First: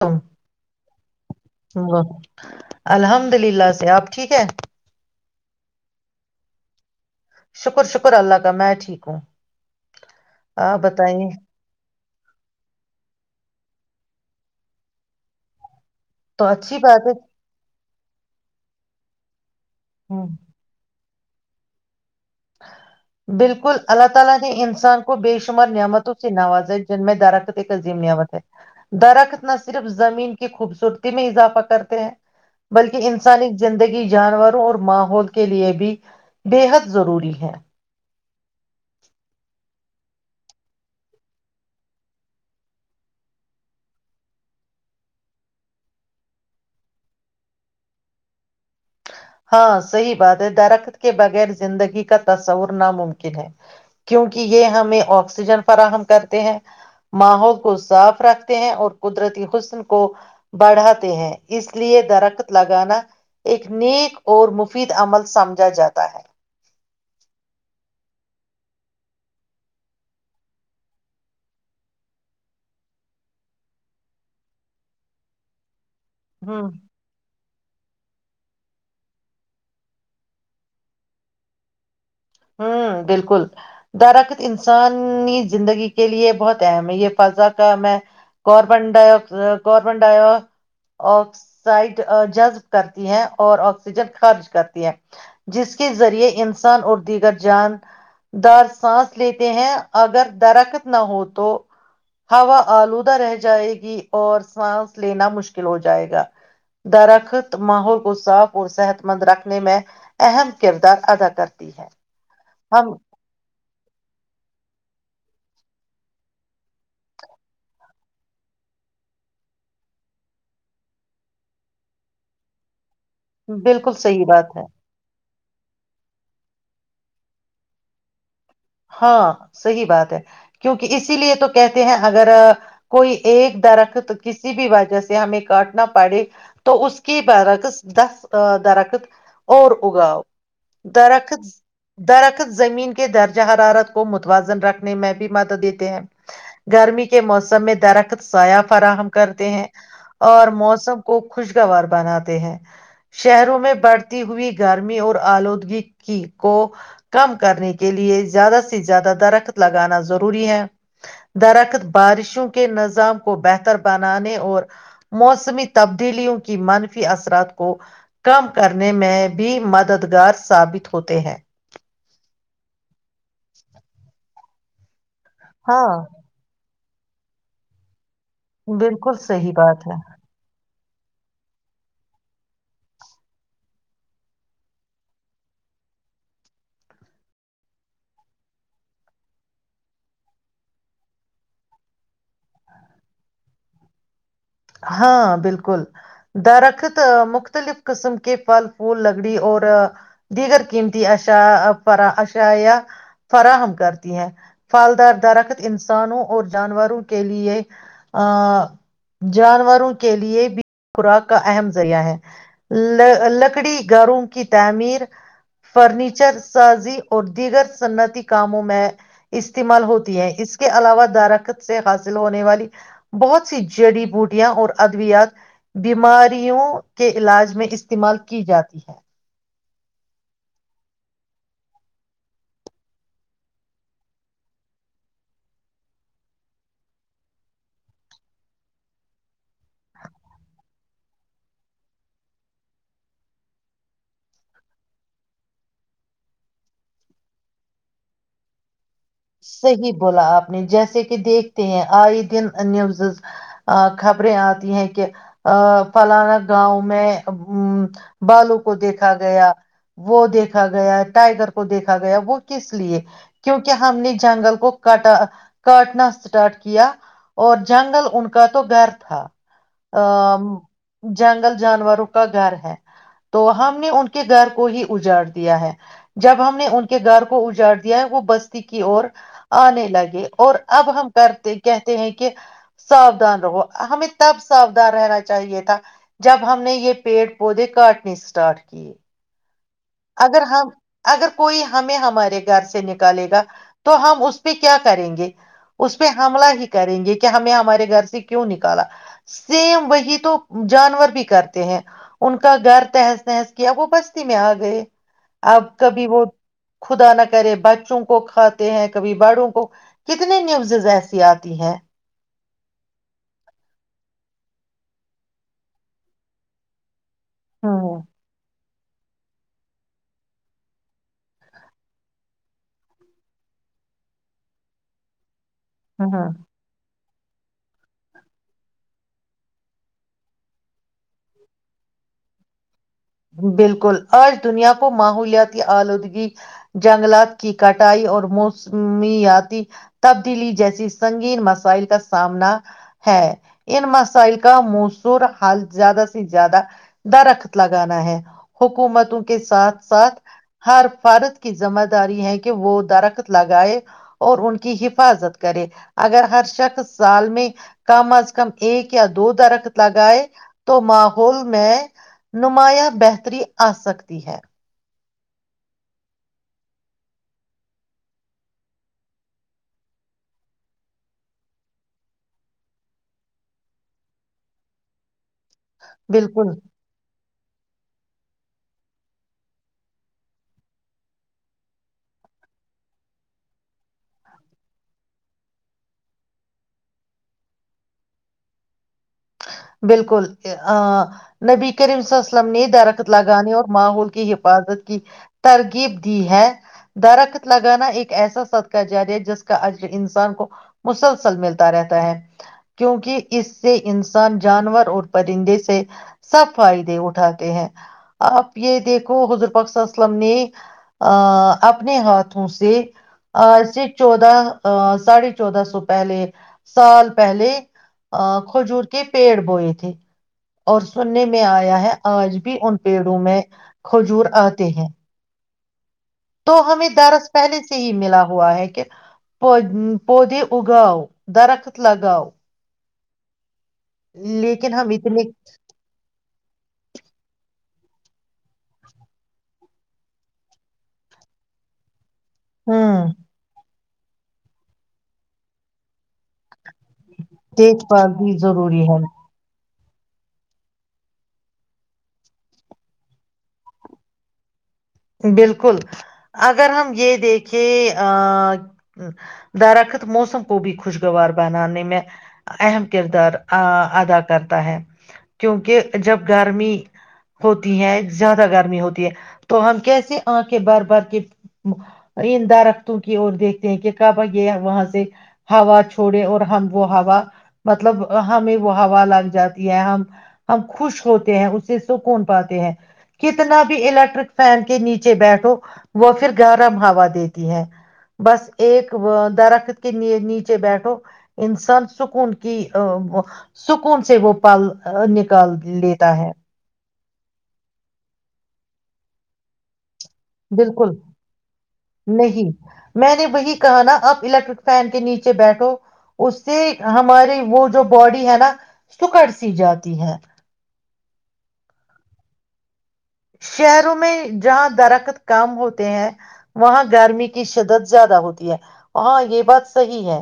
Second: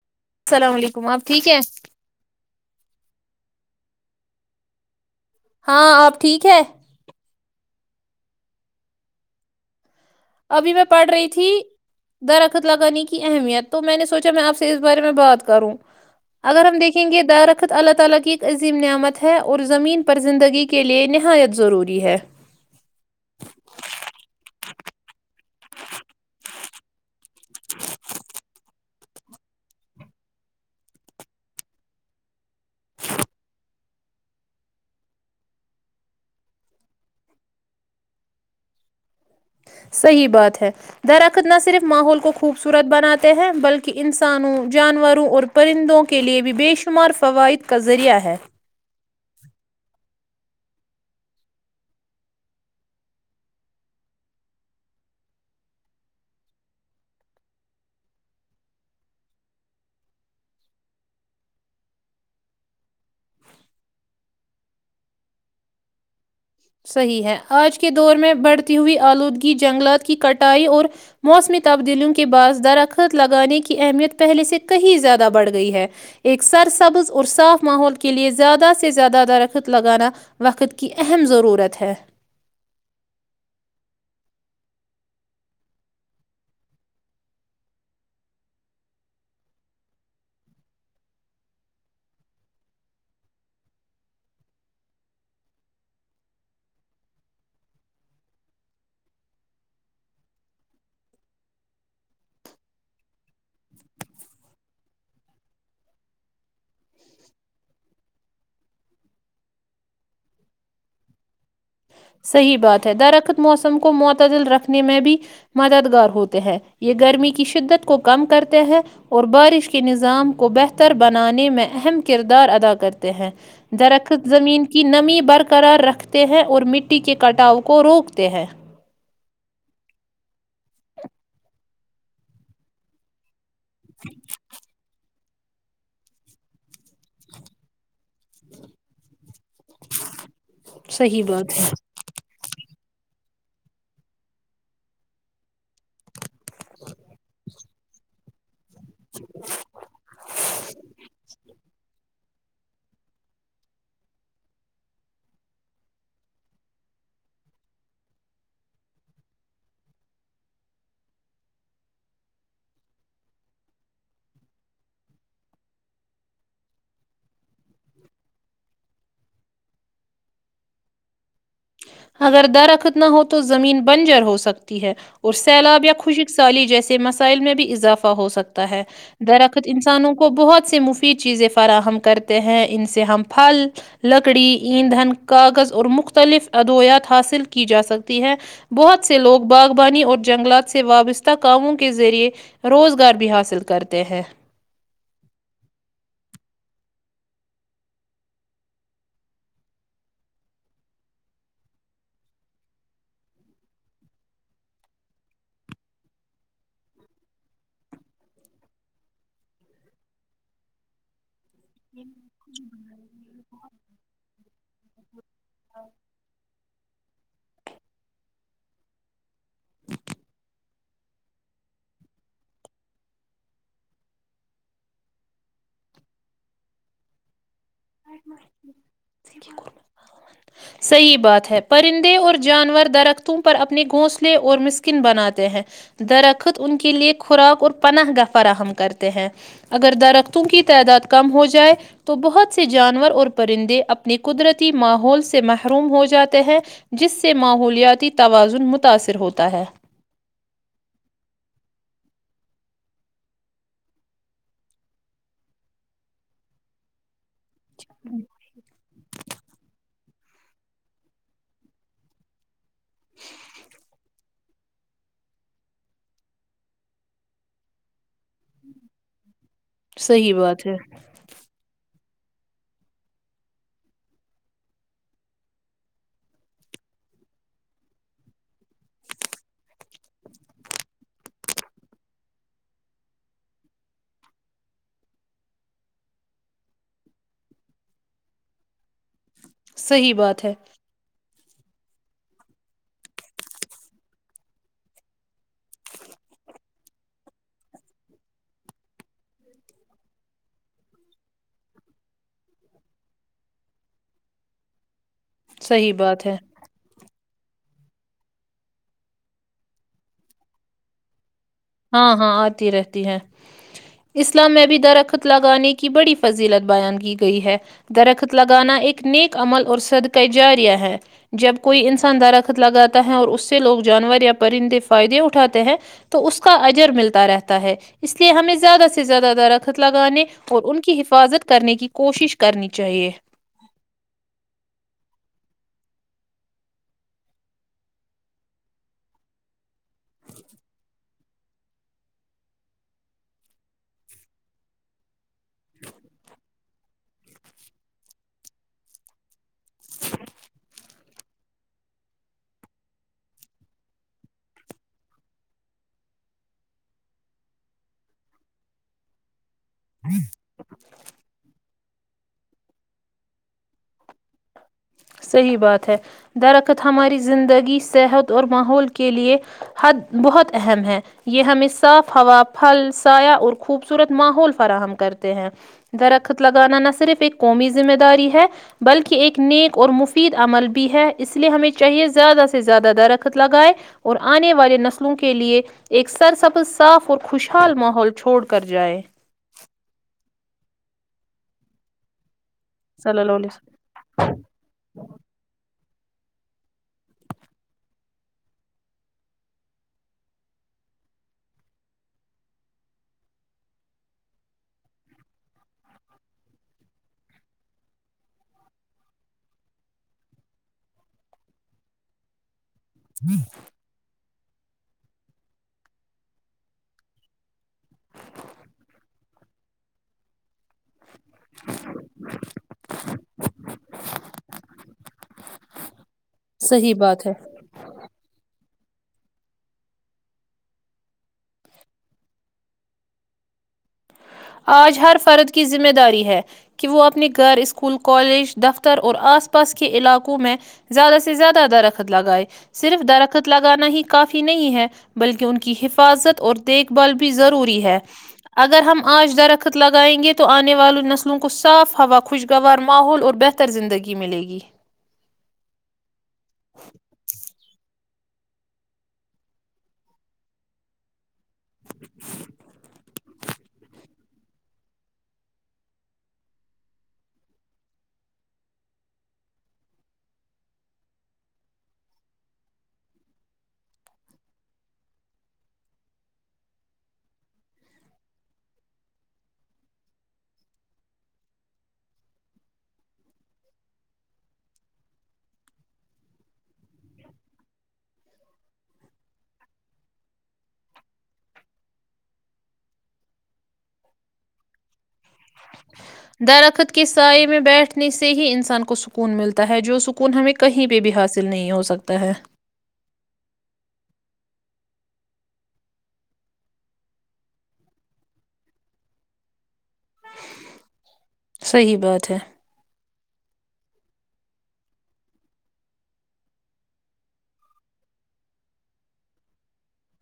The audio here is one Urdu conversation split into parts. تم السلام علیکم آپ ٹھیک ہیں واہ الحمد للہ سے آپ ٹھیک ہے ہاں آپ ٹھیک ہے شکر شکر اللہ کا میں ٹھیک ہوں ابھی آپ میں پڑھ رہی بتائیے تھی درخت لگانے کی اہمیت تو میں نے سوچا میں آپ سے اس بارے میں بات کروں تو اگر اچھی ہم دیکھیں بات ہے گے درخت اللہ الله تالا کی ایک عظیم نعمت ہے [unintelligible] اور زمین پر ہوں زندگی کے لیئے ہاں ت ضروری ہے [unintelligible] بالکل اللہ تعالی نے انسان کو بے شمار نعمتوں سے نوازا ہے جن میں درخت تنظیم نعمت ہے درخت نہ صرف زمین کی خوبصورتی میں اضافہ کرتے ہیں بلکہ انسانی زندگی جانوروں اور ماحول کے لیے بھی بے حد ضروری بھی ہے [unintelligible] صحیح بات ہے درخت نہ صرف ماحول کو خوبصورت بناتے ہیں بلکہ انسانوں جانوروں اور پرندوں کے لیے بھی بے شمار فوائد کا ذریعہ ہے ہاں صحیح بات ہے درخت کے بغیر زندگی کا تصور ناممکن ہے کیونکہ یہ ہمیں آکسیجن فراہم کرتے ہیں ماحول کو صاف رکھتے ہیں اور قدرتی حسن کو بڑھاتے ہیں اس لیے درخت لگانا ایک نیک اور مفید عمل سمجھا جاتا ہے صحیح ہے آج کے دور میں بڑھتی ہوئی آلودگی جنگلات کی کٹائی اور موسمی تبدیلیوں کے بعض درخط لگانے کی اہمیت پہلے سے کہیں زیادہ بڑھ گئی ہے ایک سر ہوں سبز اور صاف ماحول کے لیئے زیادہ سے زیادہ درخت لگانا وقت کی اہم ز ضرورت ہے ہ بالکل درخت انسانی زندگی کے لیے بہت اہم ہے یہ فضا کام کاربن کاربن ڈائی آکسائڈ جذب کرتی ہے اور آکسیجن خارج کرتی ہے جس کے ذریعے انسان اردو دیگر جان دار سانس لیتے ہیں اگر درخت نہ ہو تو ہوا آلودہ رہ جائے گی اور سانس لینا مشکل ہو جائے گا درخت ماحول کو صاف اور صحت مند رکھنے میں اہم کردار ادا کرتی ہے صحیح بات ہم ہے درخت موسم کو معتدل رکھنے میں بھی مددگار ہوتے ہیں یہ گرمی کی شدت کو کم کرتے ہیں اور بارش کے نظام کو بہتر بنانے میں اہم کردار ادا کرتے ہیں بالکل صحیح درخت بات ہے زمین کی نمی برق کررار رکھتے ہیں اور مٹی کے کٹاؤ کو روکتے ہیں ہاں صحیح بات ہے کیونکہ اسی لیے تو کہتے ہیں اگر کوئی ایک رکھ تو کسی بھی وجہ سے ہمیں کاٹنا پڑے تو اس کے برعکس دس درخت اور اگاؤ صحیح درخت بات ہے درخت زمین کے کہ درد [unintelligible] حرارت کو متوازن رکھنے میں بھی مدد دیتے ہیں گرمی کے موسم میں درخت ساف فراہم کرتے ہیں اور موسم کو خوشگوار بناتے ہیں شہروں میں بڑھتی ہوئی گرمی اور آلودگی کو کم کرنے کے لیے زیادہ سے زیادہ درخت لگانا ضروری ہے درخت بارشوں کے نظام کو بہتر بنانے اور موسمی تبدیلیوں کی منفی اثرات کو کم کرنے میں بھی مددگار ثابت ہوتے ہیں اگر درخت نہ ہو تو زمین بنجر ہو سکتی ہے اور سیلاب یا ہاں خوشک سالی جیسے مسائل میں بھی اضافہ ہو سکتا ہے بالکل صحیح درخت بات ہے انسانوں کو بہت سے مفت چیزیں فراہم کرتے ہیں ان سے ہم پھل لکڑی ایندھن کاغذ اور مختلف ادویات حاصل کی جا سکتی ہے بہت سے لوگ باغبانی اور جنگلات سے وابستہ کاموں کے ذریعے روزگار بھی حاصل کرتے ہیں ہاں بالکل درخت مختلف قسم کے پھل پھو لکڑی اور دیگر قیمتی اش اشایا فراہم کرتی ہیں پھلدار درخت انسانوں اور جانوروں کے لیے ا جانوروں کے لیے بھی خوراک کا اہم ذریعہ ہے لکڑی گاروں کی تعمیر فرنیچر سازی اور دیگر صنعتی کاموں میں میں استعمال ہوتی ہے اس کے علاوہ دارخت سے حاصل ہونے والی بہت سی جڑی بوٹیاں اور ادویات بیماریوں کے علاج میں استعمال کی جاتی ہے ہیں صحیح بات ہے پرندے اور جانور درختوں پر اپنے گھونسلے اور مسکن بناتے ہیں درخت ان کے لیے خوراک اور پناہ گاہ فراہم کرتے ہیں اگر درختوں کی تعداد کم ہو جائے تو بہت سے جانور اور پرندے اپنے قدرتی ماحول سے محروم ہو جاتے ہیں جس سے ماحولیاتی توازن مت صحیح بولا آپ نے جیسے کہ دیکھتے ہیں آئے دن نیوزز خبریں آتی ہیں کہ فلانا گاؤں میں ا بالوں کو دیکھا گیا وہ دیکھا گیا ٹائگر کو دیکھا گیا وہ کس لیے کیوں کیا نے جنگل کو کاٹا کاٹنا اسٹارٹ کیا اور جنگل ان کا تو گھر تھا صحیح ا بات ہے جنگل جانوروں کا گھر ہے تو ہم نے ان کے گھر کو ہی اجاڑ دیا ہے جب ہم نے ان کے گھر کو اجاڑ دیا ہے وہ بست کی اور آنے لگے اور اب ہم کرتے کہتے ہیں کہ ساودان رہو ہمیں تب ساودان رہنا چاہیے تھا جب ہم نے یہ پیڑ پودے کاٹنے اسٹارٹ کیے صحیح اگر بات ہے ہم اگر کوئی ہمیں ہمارے گھر سے نکالے گا تو ہم اس پہ کیا کریں گے اس پہ حملہ ہی کریں گے کہ ہمیں ہمارے گھر سے کیوں نکالا سیم وہی تو جانور بھی کرتے ہیں ان کا گھر تہز تہز کیا وہ بستی میں آ گئے آپ صحیح کبھی وہ بات ہے خدا نہ کرے بچوں کو کھاتے ہیں کبھی بڑوں کو کتنے نیوزز ایسی آتی ہیں ہاں ہاں رہتی ہے اسلام میں بھی درخت لگانے کی بڑی فضیلت بیان کی گئی گئی ہے ہوں ہوں درختلا گانا ایک نیک عمل اور صدقہ جااریا ہے جب کوئی انسان درخت لگاتا ہے اور اس سے لوگ جانور یا پرندے فائدے اٹھ ٹھاتے ہیں تو ہوں اس کے ملتا رہتا ہے اس لیے ہمیں زیادہ سے زیادہ درخت لگانے اور ان کی حفاظت کرنے کی کوشش کرنی چاہیے بالکل اور دنیا کو ماحولیات آلودگی جنگلات کی کٹائی اور موسمیاتی تبدیلی جیسی سنگین مسائل کا سامنا ہے ان مسائل کا موصور حال زیادہ سے زیادہ درخت لگ لگانا ہے حکومتوں کے ساتھ ساتھ ہر فرد کی ذمہ داری ہے کہ وہ درخت لگائے اور ان کی حفاظت کرے اگر ہر شخص سال میں کم از کم ایک یا دو درخت لگائے تو ماحول میں نمایاں بہتری آ سکتی ہے صحیح بات ہے درخت ہماری زندگی صحت اور ماحول کے لیے حد بہت اہم ہے یہ ہمیں صاف ہوا پھل سایہ اور خوبصورت ماحول فراہم کرتے ہیں درخت بالکل لگانا نہ صرف ایک قومی ذمہ داری ہے بلکہ ایک نیک اور مفید عمل بھی ہے اس لیے ہمیں چاہیے زیادہ سے زیادہ درخت لگائے اور آنے والے نسلوں کے لیے ایک سر سبز صاف اور خوشحال ماحول چھوڑ کر جائے بالکل آ نبی کرم سے لم نے درخت صلی اللہ علیہ لگانے اور وسلم ماحول کی حفاظت کی ترغیب دی ہے درخت لگانا ایک ایسا سد کا جاری ہے جس کا عجر انسان کو مسلسل ملتا رہتا ہے کیونکہ اس سے انسان جانور اور پرندے سے سب فائدے اٹھاتے ہیں آپ یہ دیکھو حضر پخ اسلم نے اپنے ہاتھوں سے آج سے چودہ ا ساھے چودہ سو پہلے سال پہلے ا کوجور کے پیڑ بوئے تھے اور سننے میں آیا ہے آج بھی ان پیڑوں میں کھجور آتے ہیں تو ہمیں صحیح دارس بات ہے پہلے سے ہی ملا ہوا ہے کہ پ پودے اگاؤ درخت لگاؤ لیکن ہم آج ہر اتنے فرد کی ذمہ داری ہے کہ وہ اپنی گھر اس اسکول کالج دفتر اور آس پاس کے علاقوں میں زیادہ سے زیادہ درخت خت لگائے ہوں صرف درخت لگانا ہی کافی نہیں ہے بلکہ ان کی حفاظت اور دیکھ بھال بھی ضروری دیکھ ہے بھال بھی ضروری ہم ہے آج در لگائیں گے تو آنے والی نسلوں کو صاف ہوا خوشگوار ماحول اور بہتر زندگی ملے گی بالکل اگر ہم یہ دیکھیں درخت موسم کو بھی خوشگوار بنان میں اہم کردار آ ادا کر کرتا ہے کیونکہ جب گرمی ہوتی ہے زیادہ گرمی ہوتی ہے تو ہم کیسے آنکھ بار بار کے ان دہرختوں کی اور دیکھتے ہیں کہ کبا یہ وہاں سے ہوا چھوڑے اور ہم وہ ہوا مطلب ہمیں وہ ہوا لگ جاتی ہے ہم ہم خوش ہوتے ہیں اسے سکون پاتے ہیں کتنا بھی الیکٹرک فین کے نیچے بیٹھو وہ پھر گا گرم ہوا دیتی ہے بس ایک درخت کے نیچے بیٹھو انسان سکون کی سکون سے وہ پل نک لیتا ہے درخت کے سائے میں بیٹھنے سے ہی انسان کو سکون ملتا ہے جو سکون ن ہمیں کہیں بالکل پہ بھی حاصل نہیں ہو سکتا ہے نہیں میں نے وہی کہا نا آپ الیکٹرک فین کے نیچے بیٹھو اس سے ہماری وہ جو باڈی ہے نا سکڑ سی جاتی ہے صحیح بات ہے شہروں میں جہاں درخت کام ہوتے ہیں وہاں گرمی کی شدت زیادہ ہوتی ہے ہاں یہ بات صحی ہے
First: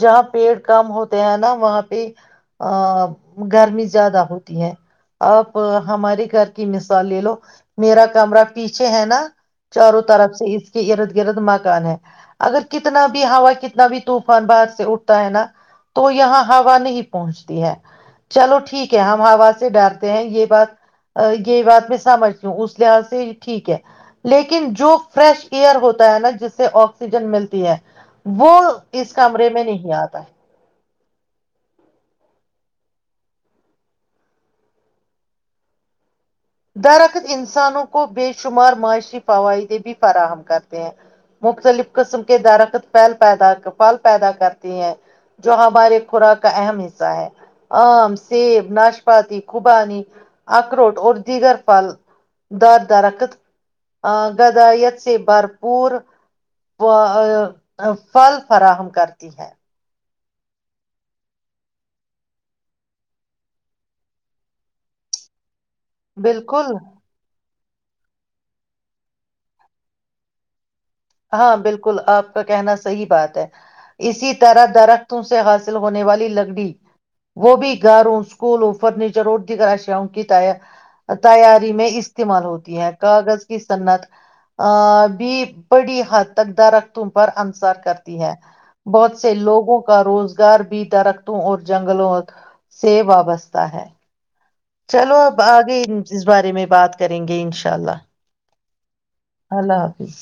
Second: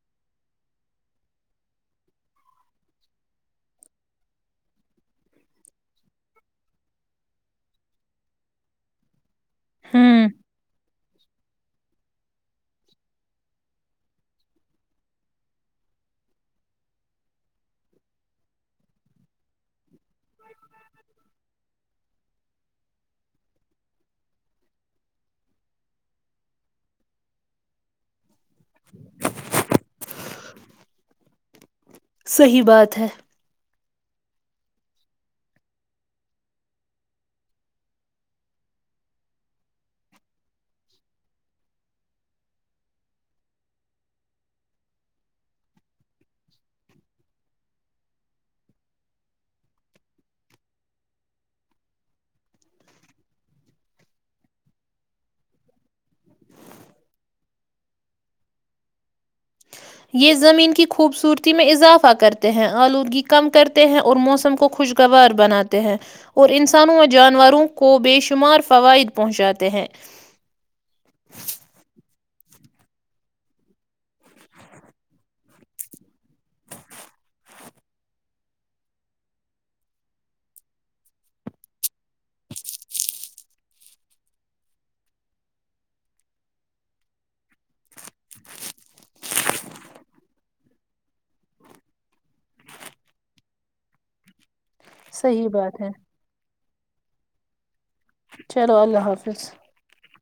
جہاں پیڑ کام ہوتے ہیں نا وہاں پہ گرمی زیادہ ہوتی ہے آپ ہمارے گھر کی مثالیں لے لو میرا کمرہ پیچھے ہے نا چاروں ہوں طرف سے اس کے ارد گرد مکان ہے اگر کتنا بھی ہا کتنا بھی طوفان باہر سے اٹھتا ہے نا تو یہاں ہا نہیں پہنچتی ہے چلو ٹھیک ہے ہم ہا سے ڈرتے ہیں یہ بات یہ بات میں سمجھتی ہوں اس لحاظ سے ٹھیک ہے لیکن جو فریش ایئر ہوتا ہے نا جس سے آکسیجن ملتی ہے وہ اس کمرے میں نہیں آتا ہے صحیح بات ہے درخت انسانوں کو بے شمار معاشی فوائدے بھی فراہم کرتے ہیں مختلف قسم کے درخت پل پیدا پھل پیدا کرتے ہیں جو ہمارے خوراک کا اہم حصہ ہے آم سیب ناشپاتی خوبانی اخروٹ اور دیگر پھل در درخت گغدائیت سے بھرپور پھل فراہم کرتی ہے یہ زمین کی خوبصورتی میں اضافہ کرتے ہیں آلودگی کم کرتے ہیں اور موسم کو خوشگوار بناتے ہیں اور بالکل انسانوں یا جانوروں کو بے شمار فوائد پہنچاتے ہیں ہاں بالکل آپ کا کہنا صحیح بات ہے اسی طرح درختوں سے حاصل ہونے والی لکڑی وہ بھی گاروں اسکولوں فرنیچر اور دیگر اشیاں کی تیاری میں استعمال ہوتی ہے کاغذ کی سنعت ا بھی بڑی حد تک درختوں پر اننصر کر ہے بہت سے لوگوں کا روزگار بھی درختوں اور جنگلوں سے وابستہ ہے چلو اب صحیح آگے بات ہے اس بارے میں بات کریں گے انشاء اللہ چلو اللہ حافظ اللہ حافظ